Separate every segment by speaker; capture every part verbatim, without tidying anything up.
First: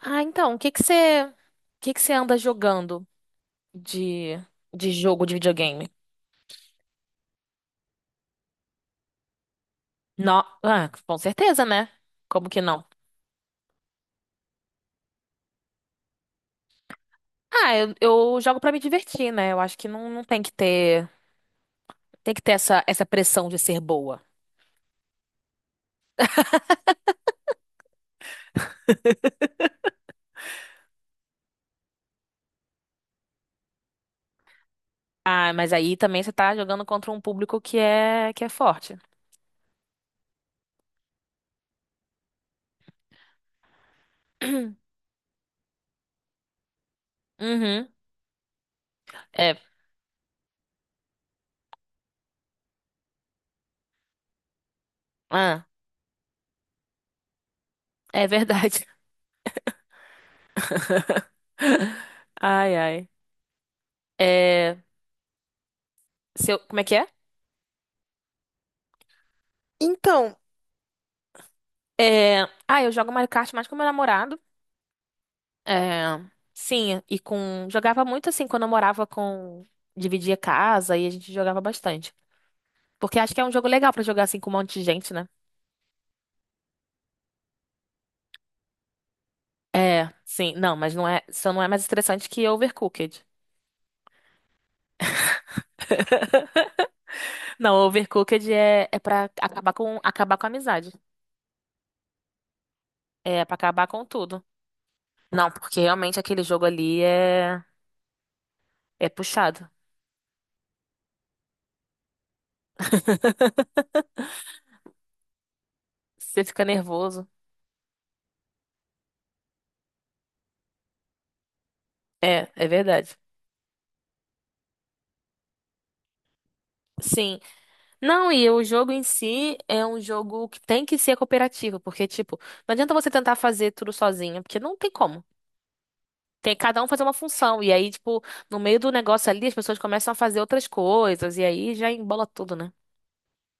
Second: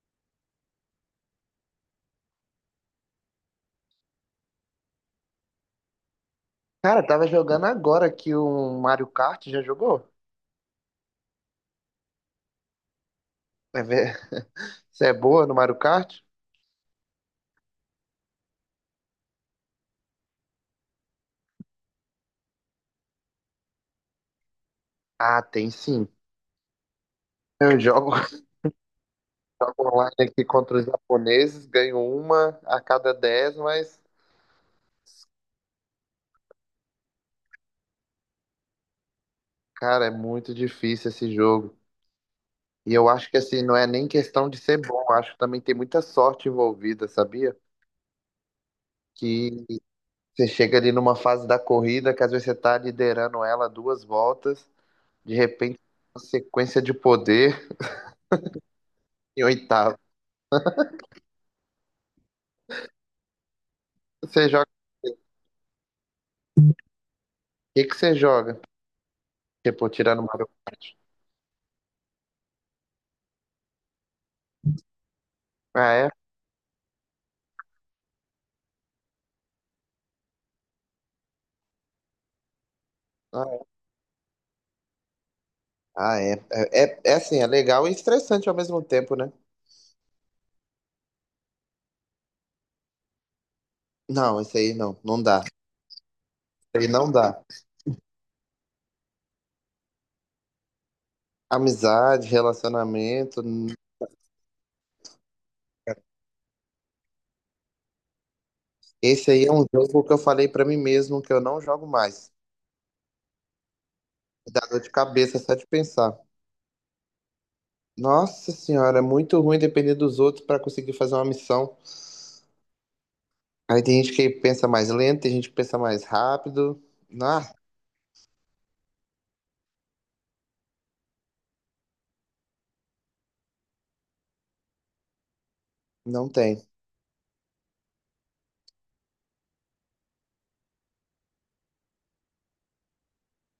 Speaker 1: Ah, então, o que que você, o que que você anda jogando de, de jogo de videogame?
Speaker 2: Cara, tava jogando agora aqui um Mario Kart, já jogou?
Speaker 1: Não, ah, com certeza, né? Como que não?
Speaker 2: Vai ver se é boa no Mario Kart?
Speaker 1: Ah, eu, eu jogo pra me divertir, né? Eu acho que não, não tem que ter, tem que ter essa, essa pressão de ser boa.
Speaker 2: Ah, tem sim. Eu jogo online aqui contra os japoneses, ganho uma a cada dez, mas,
Speaker 1: Ah, mas aí também você tá jogando contra um público que é, que é forte.
Speaker 2: cara, é muito difícil esse jogo. E eu acho que, assim, não é nem questão de ser bom, eu acho que também tem muita sorte envolvida, sabia?
Speaker 1: Uhum. É,
Speaker 2: Que você chega ali numa fase da corrida, que às vezes você tá liderando ela duas voltas, de
Speaker 1: ah,
Speaker 2: repente, uma sequência de poder
Speaker 1: é verdade.
Speaker 2: em oitavo.
Speaker 1: Ai, ai.
Speaker 2: Você
Speaker 1: É, seu, como é que é?
Speaker 2: que que você joga? Tipo, tirando
Speaker 1: Então,
Speaker 2: Mario Kart.
Speaker 1: é, ah, eu jogo Mario Kart mais com meu namorado.
Speaker 2: Ah,
Speaker 1: É,
Speaker 2: é?
Speaker 1: sim, e com. Jogava muito assim quando eu morava com. Dividia casa e a gente jogava bastante. Porque acho que é
Speaker 2: Ah,
Speaker 1: um
Speaker 2: é.
Speaker 1: jogo legal pra jogar assim com um monte de gente, né?
Speaker 2: Ah, É, é, é é assim, é legal e estressante ao mesmo tempo, né?
Speaker 1: É, sim, não, mas não é, só não é mais estressante que Overcooked.
Speaker 2: Não, isso aí não, não dá. Isso aí não dá.
Speaker 1: Não, Overcooked é, é pra acabar com, acabar com a amizade.
Speaker 2: Amizade, relacionamento.
Speaker 1: É pra
Speaker 2: n-
Speaker 1: acabar com tudo. Não, porque realmente aquele jogo ali é, é
Speaker 2: Esse aí é
Speaker 1: puxado.
Speaker 2: um jogo que eu falei pra mim mesmo que eu não jogo mais. Me dá dor de cabeça só de pensar.
Speaker 1: Você fica nervoso.
Speaker 2: Nossa senhora, é muito ruim depender dos outros pra conseguir fazer uma missão.
Speaker 1: É, é verdade.
Speaker 2: Aí tem gente que pensa mais lento, tem gente que pensa mais rápido.
Speaker 1: Sim.
Speaker 2: Ah,
Speaker 1: Não, e o jogo em si é um jogo que tem que ser cooperativo, porque, tipo, não adianta você tentar fazer tudo sozinho, porque não tem como.
Speaker 2: não
Speaker 1: Tem
Speaker 2: tem.
Speaker 1: cada um fazer uma função, e aí, tipo, no meio do negócio ali, as pessoas começam a fazer outras coisas, e aí já embola tudo, né?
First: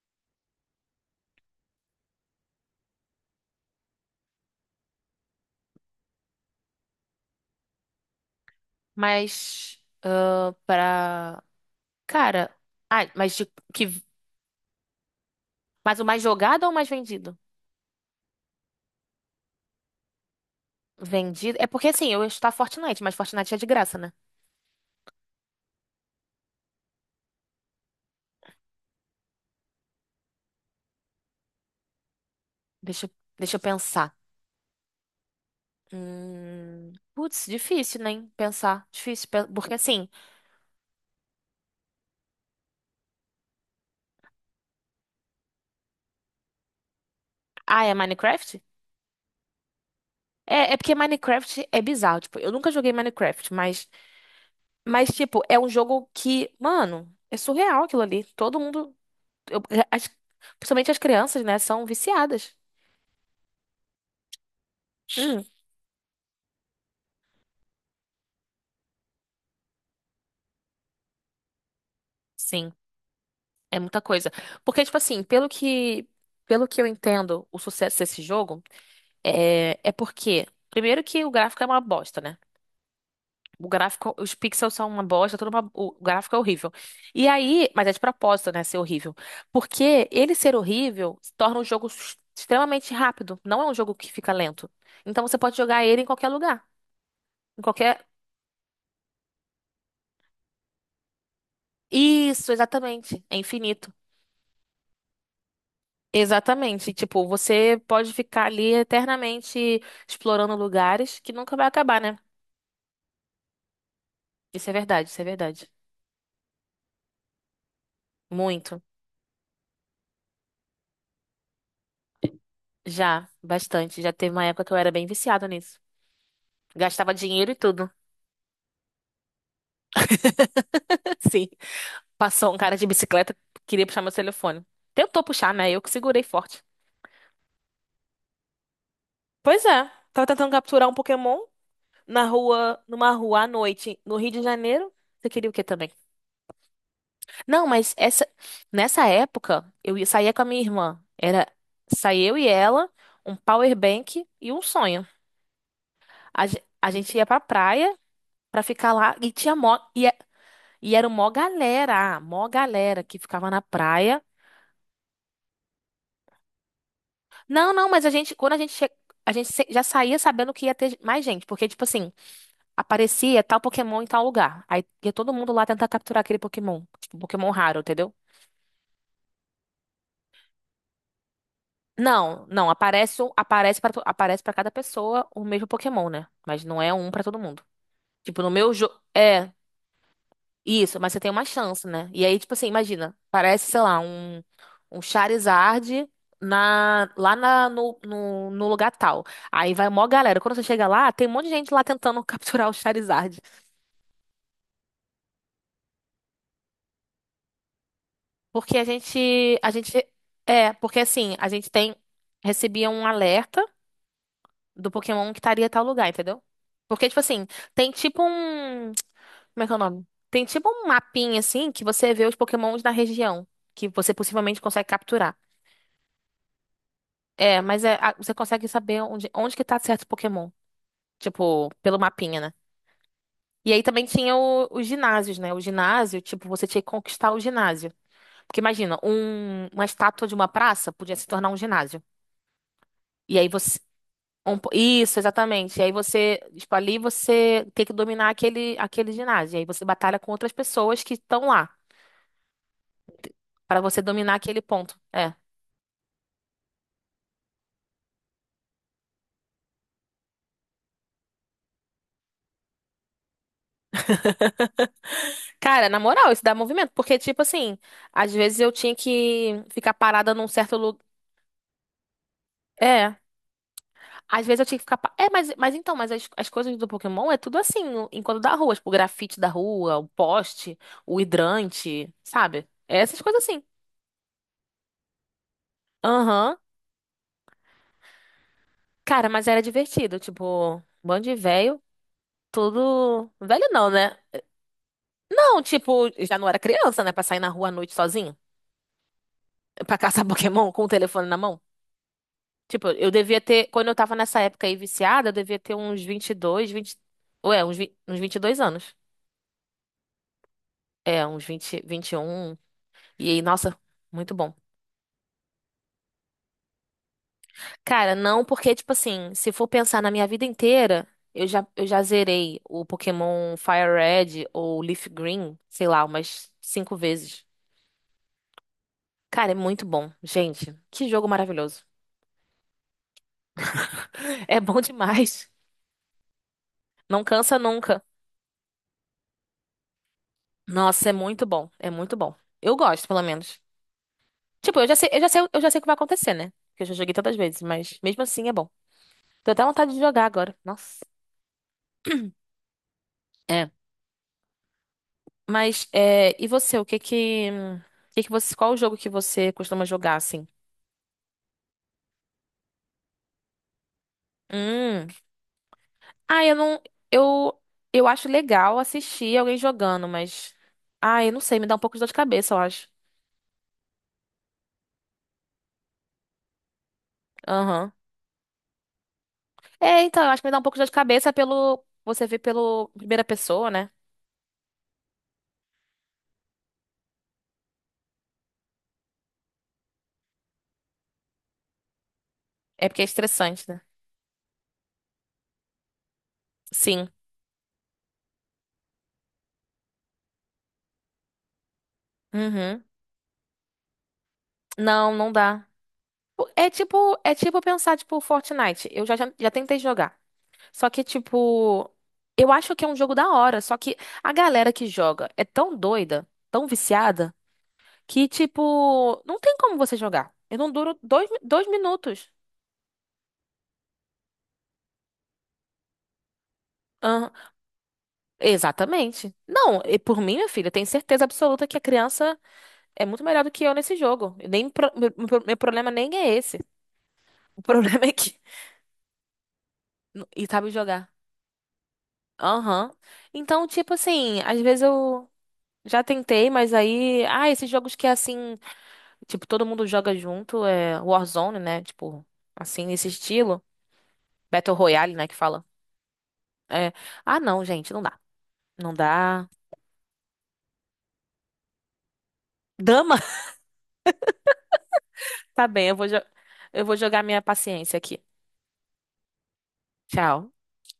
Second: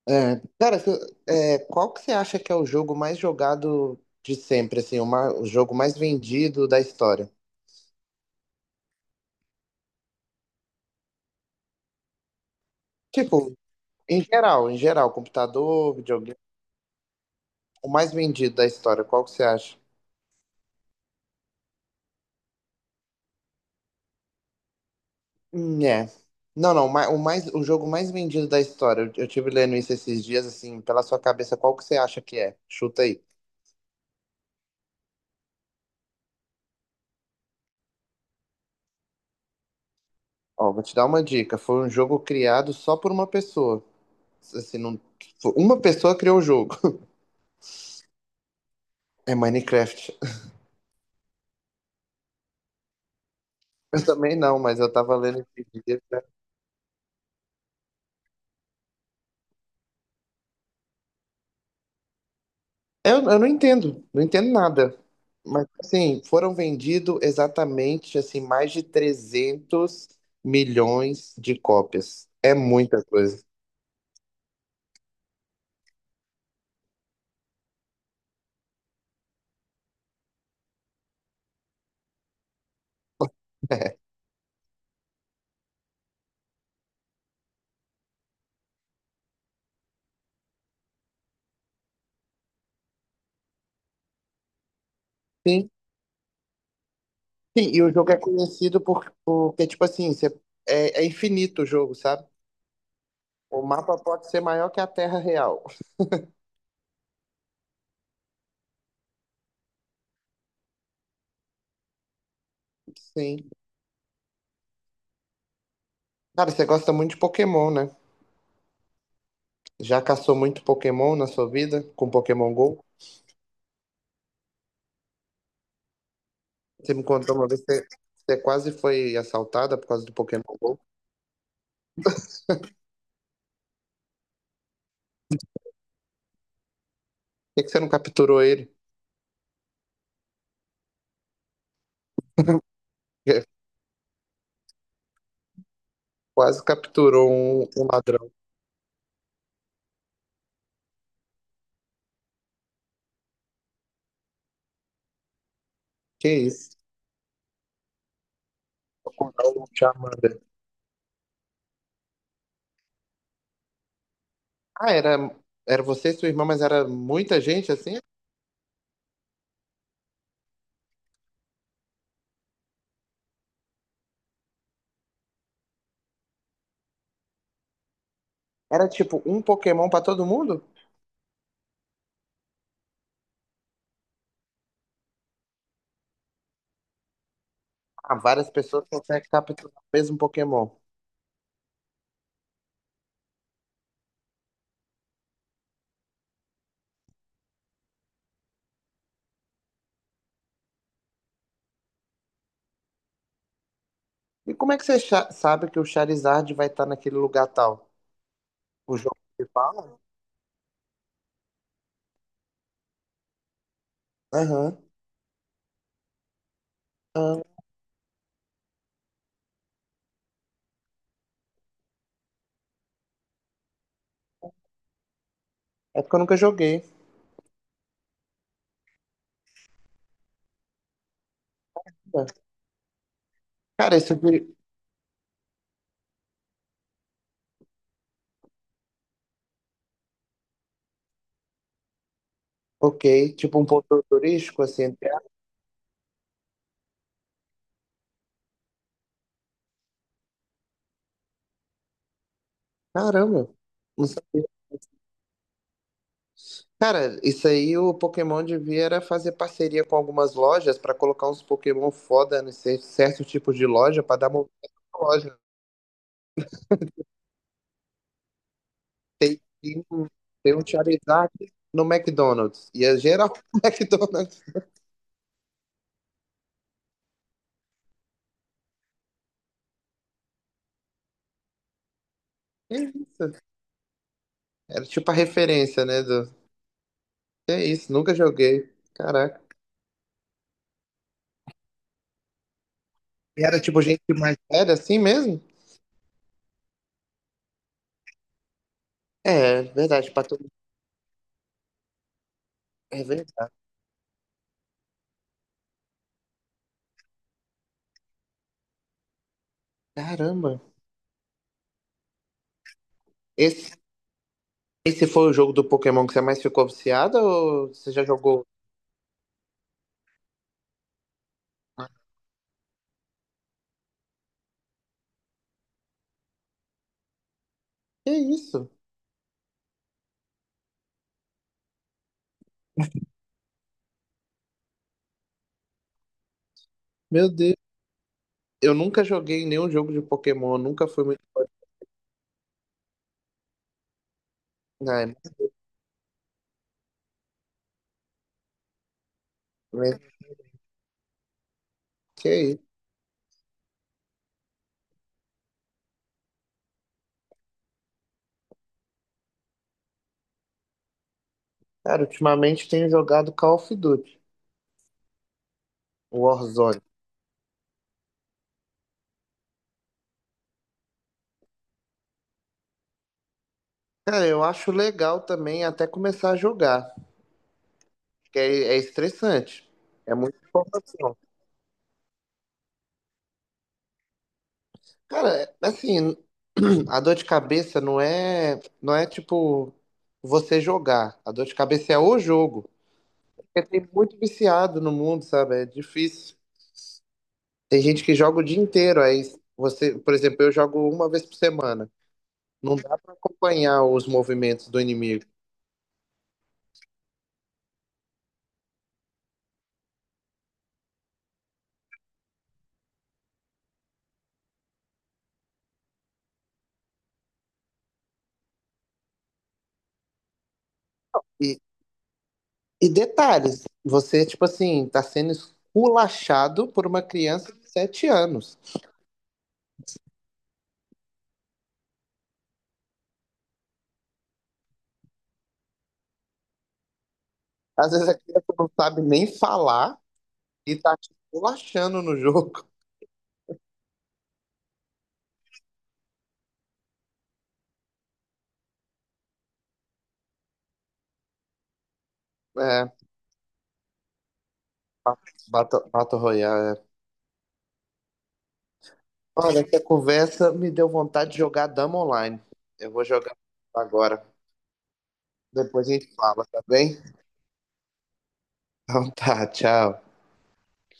Speaker 2: É, cara, se- é, qual que você acha que é o jogo mais jogado de sempre, assim, o, ma- o jogo mais vendido da história?
Speaker 1: Mas, ah, pra. Cara, ah, mas de
Speaker 2: Tipo,
Speaker 1: que.
Speaker 2: em geral, em geral, computador,
Speaker 1: Mas o mais
Speaker 2: videogame,
Speaker 1: jogado ou o mais vendido?
Speaker 2: o mais vendido da história, qual que você acha?
Speaker 1: Vendido. É porque, assim, eu ia chutar Fortnite, mas Fortnite é de graça, né?
Speaker 2: Hum, é. Não, não, ma- o mais, o jogo mais vendido da história, eu, eu tive lendo isso esses dias, assim, pela sua cabeça, qual que você acha que é? Chuta
Speaker 1: Deixa, eu-
Speaker 2: aí.
Speaker 1: deixa eu pensar. Hum, putz, difícil, né? Pensar. Difícil. pe- Porque assim,
Speaker 2: Ó, vou te dar uma dica, foi um jogo criado só por uma pessoa, assim, não, uma pessoa criou o jogo.
Speaker 1: ah, é Minecraft?
Speaker 2: É Minecraft.
Speaker 1: É, é porque Minecraft é bizarro. Tipo, eu nunca joguei Minecraft, mas,
Speaker 2: Eu também não, mas eu
Speaker 1: mas,
Speaker 2: tava
Speaker 1: tipo,
Speaker 2: lendo
Speaker 1: é um
Speaker 2: esse dia.
Speaker 1: jogo que, mano, é surreal aquilo ali. Todo mundo, eu- as- principalmente as crianças, né, são viciadas.
Speaker 2: Eu, eu não entendo, não entendo nada.
Speaker 1: Hum,
Speaker 2: Mas, assim, foram vendidos exatamente, assim, mais de trezentos milhões de cópias. É
Speaker 1: sim,
Speaker 2: muita coisa.
Speaker 1: é muita coisa. Porque, tipo assim, pelo que, pelo que eu entendo, o sucesso desse jogo é, é porque, primeiro que o gráfico é uma bosta, né? O gráfico, os pixels são uma bosta, tudo uma- o gráfico é horrível. E aí, mas é de propósito, né, ser horrível. Porque ele ser horrível torna o jogo s- extremamente rápido. Não é um jogo que fica lento. Então você pode
Speaker 2: Sim,
Speaker 1: jogar ele em qualquer lugar, em
Speaker 2: sim, e o
Speaker 1: qualquer.
Speaker 2: jogo é conhecido por, porque, tipo assim, você- é, é infinito o jogo, sabe?
Speaker 1: Isso, exatamente. É
Speaker 2: O
Speaker 1: infinito.
Speaker 2: mapa pode ser maior que a Terra real.
Speaker 1: Exatamente. Tipo, você pode ficar ali eternamente explorando lugares que nunca vai acabar, né?
Speaker 2: Sim.
Speaker 1: Isso é verdade, isso é verdade.
Speaker 2: Cara, você gosta muito de Pokémon, né?
Speaker 1: Muito.
Speaker 2: Já caçou muito Pokémon na sua vida com Pokémon Go?
Speaker 1: Já, bastante. Já teve uma época que eu era bem viciada nisso.
Speaker 2: Você me
Speaker 1: Gastava
Speaker 2: contou uma
Speaker 1: dinheiro e
Speaker 2: vez que você,
Speaker 1: tudo.
Speaker 2: você quase foi assaltada por causa do Pokémon Go. Por
Speaker 1: Sim. Passou um cara de bicicleta, queria puxar meu telefone. Tentou puxar, né? Eu que segurei forte.
Speaker 2: que que você não capturou ele?
Speaker 1: Pois é, tava tentando capturar um Pokémon na rua, numa rua à noite, no Rio de Janeiro. Você queria o quê também?
Speaker 2: Quase capturou
Speaker 1: Não,
Speaker 2: um, um
Speaker 1: mas essa
Speaker 2: ladrão.
Speaker 1: nessa época eu ia- saía com a minha irmã. Era saía eu e ela, um power bank e um sonho.
Speaker 2: Que
Speaker 1: A, ge-
Speaker 2: isso?
Speaker 1: a gente ia pra praia pra ficar lá e tinha
Speaker 2: O
Speaker 1: mó e, é,
Speaker 2: Charmander.
Speaker 1: e era mó galera, mó galera que ficava na praia.
Speaker 2: Ah, era, era você e sua irmã, mas era muita gente
Speaker 1: Não, não,
Speaker 2: assim?
Speaker 1: mas a gente, quando a gente che... a gente se- já saía sabendo que ia ter mais gente, porque, tipo assim, aparecia tal Pokémon em tal lugar. Aí ia todo mundo lá tentar capturar aquele Pokémon. Tipo, um Pokémon raro, entendeu?
Speaker 2: Era tipo um Pokémon pra todo mundo?
Speaker 1: Não, não, aparece um, aparece para aparece para cada pessoa o mesmo Pokémon, né? Mas não é um pra todo mundo.
Speaker 2: Ah,
Speaker 1: Tipo, no
Speaker 2: várias
Speaker 1: meu
Speaker 2: pessoas
Speaker 1: jogo.
Speaker 2: conseguem capturar o mesmo Pokémon.
Speaker 1: Isso, mas você tem uma chance, né? E aí, tipo assim, imagina, parece, sei lá, um, um Charizard na, lá na, no, no, no lugar tal. Aí vai mó galera. Quando você chega lá, tem um monte de gente lá tentando capturar o Charizard.
Speaker 2: E como é que você cha- sabe que o Charizard vai estar naquele lugar tal?
Speaker 1: Porque a
Speaker 2: O jogo que
Speaker 1: gente, a gente,
Speaker 2: fala?
Speaker 1: é, porque assim, a gente tem, recebia um alerta
Speaker 2: Aham.
Speaker 1: do Pokémon que estaria em tal lugar, entendeu? Porque, tipo assim,
Speaker 2: Ah,
Speaker 1: tem tipo um, como é que é o nome? Tem tipo um mapinha, assim, que você vê os Pokémons da região, que você possivelmente consegue capturar.
Speaker 2: é porque eu nunca joguei.
Speaker 1: É, mas é, a- você consegue saber onde, onde que tá certo Pokémon. Tipo, pelo mapinha, né? E aí
Speaker 2: Cara,
Speaker 1: também
Speaker 2: isso
Speaker 1: tinha
Speaker 2: de.
Speaker 1: o- os ginásios, né? O ginásio, tipo, você tinha que conquistar o ginásio. Porque imagina, um- uma estátua de uma praça podia se tornar um ginásio.
Speaker 2: Ok,
Speaker 1: E aí
Speaker 2: tipo um
Speaker 1: você.
Speaker 2: ponto
Speaker 1: um
Speaker 2: turístico,
Speaker 1: po-
Speaker 2: assim,
Speaker 1: isso, exatamente. E aí você, tipo, ali você tem que dominar aquele, aquele ginásio. E aí você batalha com outras pessoas que estão lá.
Speaker 2: caramba,
Speaker 1: Pra você
Speaker 2: não
Speaker 1: dominar
Speaker 2: sabia.
Speaker 1: aquele ponto. É.
Speaker 2: Cara, isso aí o Pokémon devia era fazer parceria com algumas lojas pra colocar uns Pokémon foda em cer- certo tipo de loja pra dar movimento na loja.
Speaker 1: Cara, na moral, isso dá movimento. Porque, tipo assim, às vezes eu tinha que
Speaker 2: Tem
Speaker 1: ficar
Speaker 2: um
Speaker 1: parada num
Speaker 2: tem um
Speaker 1: certo lugar.
Speaker 2: Charizard no McDonald's. E é geral no McDonald's.
Speaker 1: Às vezes eu tinha que ficar. pa- É, mas, mas então, mas as, as coisas do Pokémon é tudo assim, no- enquanto da rua, tipo, o grafite da rua, o poste, o hidrante, sabe? É essas coisas assim.
Speaker 2: Era tipo a referência, né? Do...
Speaker 1: Aham.
Speaker 2: Que é isso, nunca joguei.
Speaker 1: Cara,
Speaker 2: Caraca.
Speaker 1: mas era divertido, tipo, bando de velho, tudo.
Speaker 2: E era
Speaker 1: Velho
Speaker 2: tipo
Speaker 1: não,
Speaker 2: gente
Speaker 1: né?
Speaker 2: mais velha assim mesmo?
Speaker 1: Não, tipo, já não era criança, né? Pra sair na rua à noite sozinho,
Speaker 2: É,
Speaker 1: pra
Speaker 2: verdade, pra
Speaker 1: caçar
Speaker 2: todo...
Speaker 1: Pokémon com o telefone na mão. Tipo,
Speaker 2: É
Speaker 1: eu devia
Speaker 2: verdade.
Speaker 1: ter, quando eu tava nessa época aí viciada, eu devia ter uns vinte e dois, vinte. Ué, uns, vi- uns vinte e dois anos.
Speaker 2: Caramba.
Speaker 1: É, uns vinte vinte e um. E aí,
Speaker 2: Esse,
Speaker 1: nossa, muito bom.
Speaker 2: esse foi o jogo do Pokémon que você mais ficou viciado ou você já
Speaker 1: Cara, não,
Speaker 2: jogou?
Speaker 1: porque, tipo assim, se for pensar na minha vida inteira, eu já, eu já zerei o Pokémon Fire Red ou Leaf Green, sei lá, umas cinco vezes.
Speaker 2: Que isso?
Speaker 1: Cara, é muito bom. Gente, que jogo maravilhoso. É bom demais. Não
Speaker 2: Meu Deus.
Speaker 1: cansa nunca.
Speaker 2: Eu nunca joguei nenhum jogo de Pokémon, eu nunca fui
Speaker 1: Nossa, é
Speaker 2: muito.
Speaker 1: muito bom. É muito bom. Eu gosto, pelo menos. Tipo, eu já sei,
Speaker 2: Ai,
Speaker 1: eu já sei, eu já sei o que vai acontecer, né? Porque eu já joguei tantas vezes, mas mesmo assim é bom. Tô até vontade
Speaker 2: mas
Speaker 1: de jogar agora. Nossa.
Speaker 2: que isso?
Speaker 1: É. Mas, é, e você, o que que, o que que você, qual o jogo que você costuma jogar, assim?
Speaker 2: Cara, ultimamente tenho jogado Call of Duty,
Speaker 1: Hum. Ah, eu não,
Speaker 2: Warzone.
Speaker 1: eu, eu acho legal assistir alguém jogando, mas, ah, eu não sei, me dá um pouco de dor de cabeça, eu acho.
Speaker 2: Cara, eu acho legal também até começar a jogar,
Speaker 1: Aham.
Speaker 2: porque é, é estressante.
Speaker 1: É,
Speaker 2: É
Speaker 1: então, eu
Speaker 2: muita
Speaker 1: acho que me dá um pouco de dor de
Speaker 2: informação.
Speaker 1: cabeça pelo, você vê pelo primeira pessoa, né?
Speaker 2: Cara, assim, a dor de cabeça não é, não é tipo você jogar. A dor de cabeça é o jogo.
Speaker 1: É porque é
Speaker 2: Porque
Speaker 1: estressante, né?
Speaker 2: tem muito viciado no mundo, sabe? É difícil.
Speaker 1: Sim.
Speaker 2: Tem gente que joga o dia inteiro, aí você, por exemplo, eu jogo uma vez por semana. Não
Speaker 1: Uhum.
Speaker 2: dá pra acompanhar os movimentos do
Speaker 1: Não,
Speaker 2: inimigo.
Speaker 1: não dá. É tipo, é tipo pensar, tipo, Fortnite. Eu já, já, já tentei jogar. Só que, tipo, eu acho que é um jogo da hora. Só que a galera que joga é tão doida, tão viciada, que, tipo, não tem como você jogar. Eu não duro dois, mi-
Speaker 2: E,
Speaker 1: dois minutos.
Speaker 2: e detalhes, você, tipo assim, tá sendo esculachado por uma
Speaker 1: Aham,
Speaker 2: criança de sete anos.
Speaker 1: exatamente. Não, e por mim, minha filha, eu tenho certeza absoluta que a criança é muito melhor do que eu nesse jogo. Eu nem, pro- meu, meu- meu problema nem é esse. O
Speaker 2: Às
Speaker 1: problema
Speaker 2: vezes
Speaker 1: é
Speaker 2: a
Speaker 1: que.
Speaker 2: criança não sabe nem falar
Speaker 1: E sabe
Speaker 2: e tá te
Speaker 1: jogar.
Speaker 2: esculachando no jogo.
Speaker 1: Aham. Então, tipo assim, às vezes eu já tentei, mas aí. Ah, esses jogos que é assim. Tipo, todo mundo joga junto, é Warzone, né? Tipo, assim,
Speaker 2: É,
Speaker 1: nesse estilo. Battle Royale, né, que fala.
Speaker 2: Battle, Battle Royale. É.
Speaker 1: É, ah, não, gente, não dá. Não dá.
Speaker 2: Olha, essa conversa me deu vontade de jogar Dama Online. Eu vou
Speaker 1: Dama?
Speaker 2: jogar agora.
Speaker 1: Tá
Speaker 2: Depois
Speaker 1: bem,
Speaker 2: a
Speaker 1: eu vou,
Speaker 2: gente
Speaker 1: jo-
Speaker 2: fala, tá
Speaker 1: eu vou
Speaker 2: bem?
Speaker 1: jogar minha paciência aqui.
Speaker 2: Então tá, tchau.
Speaker 1: Tchau.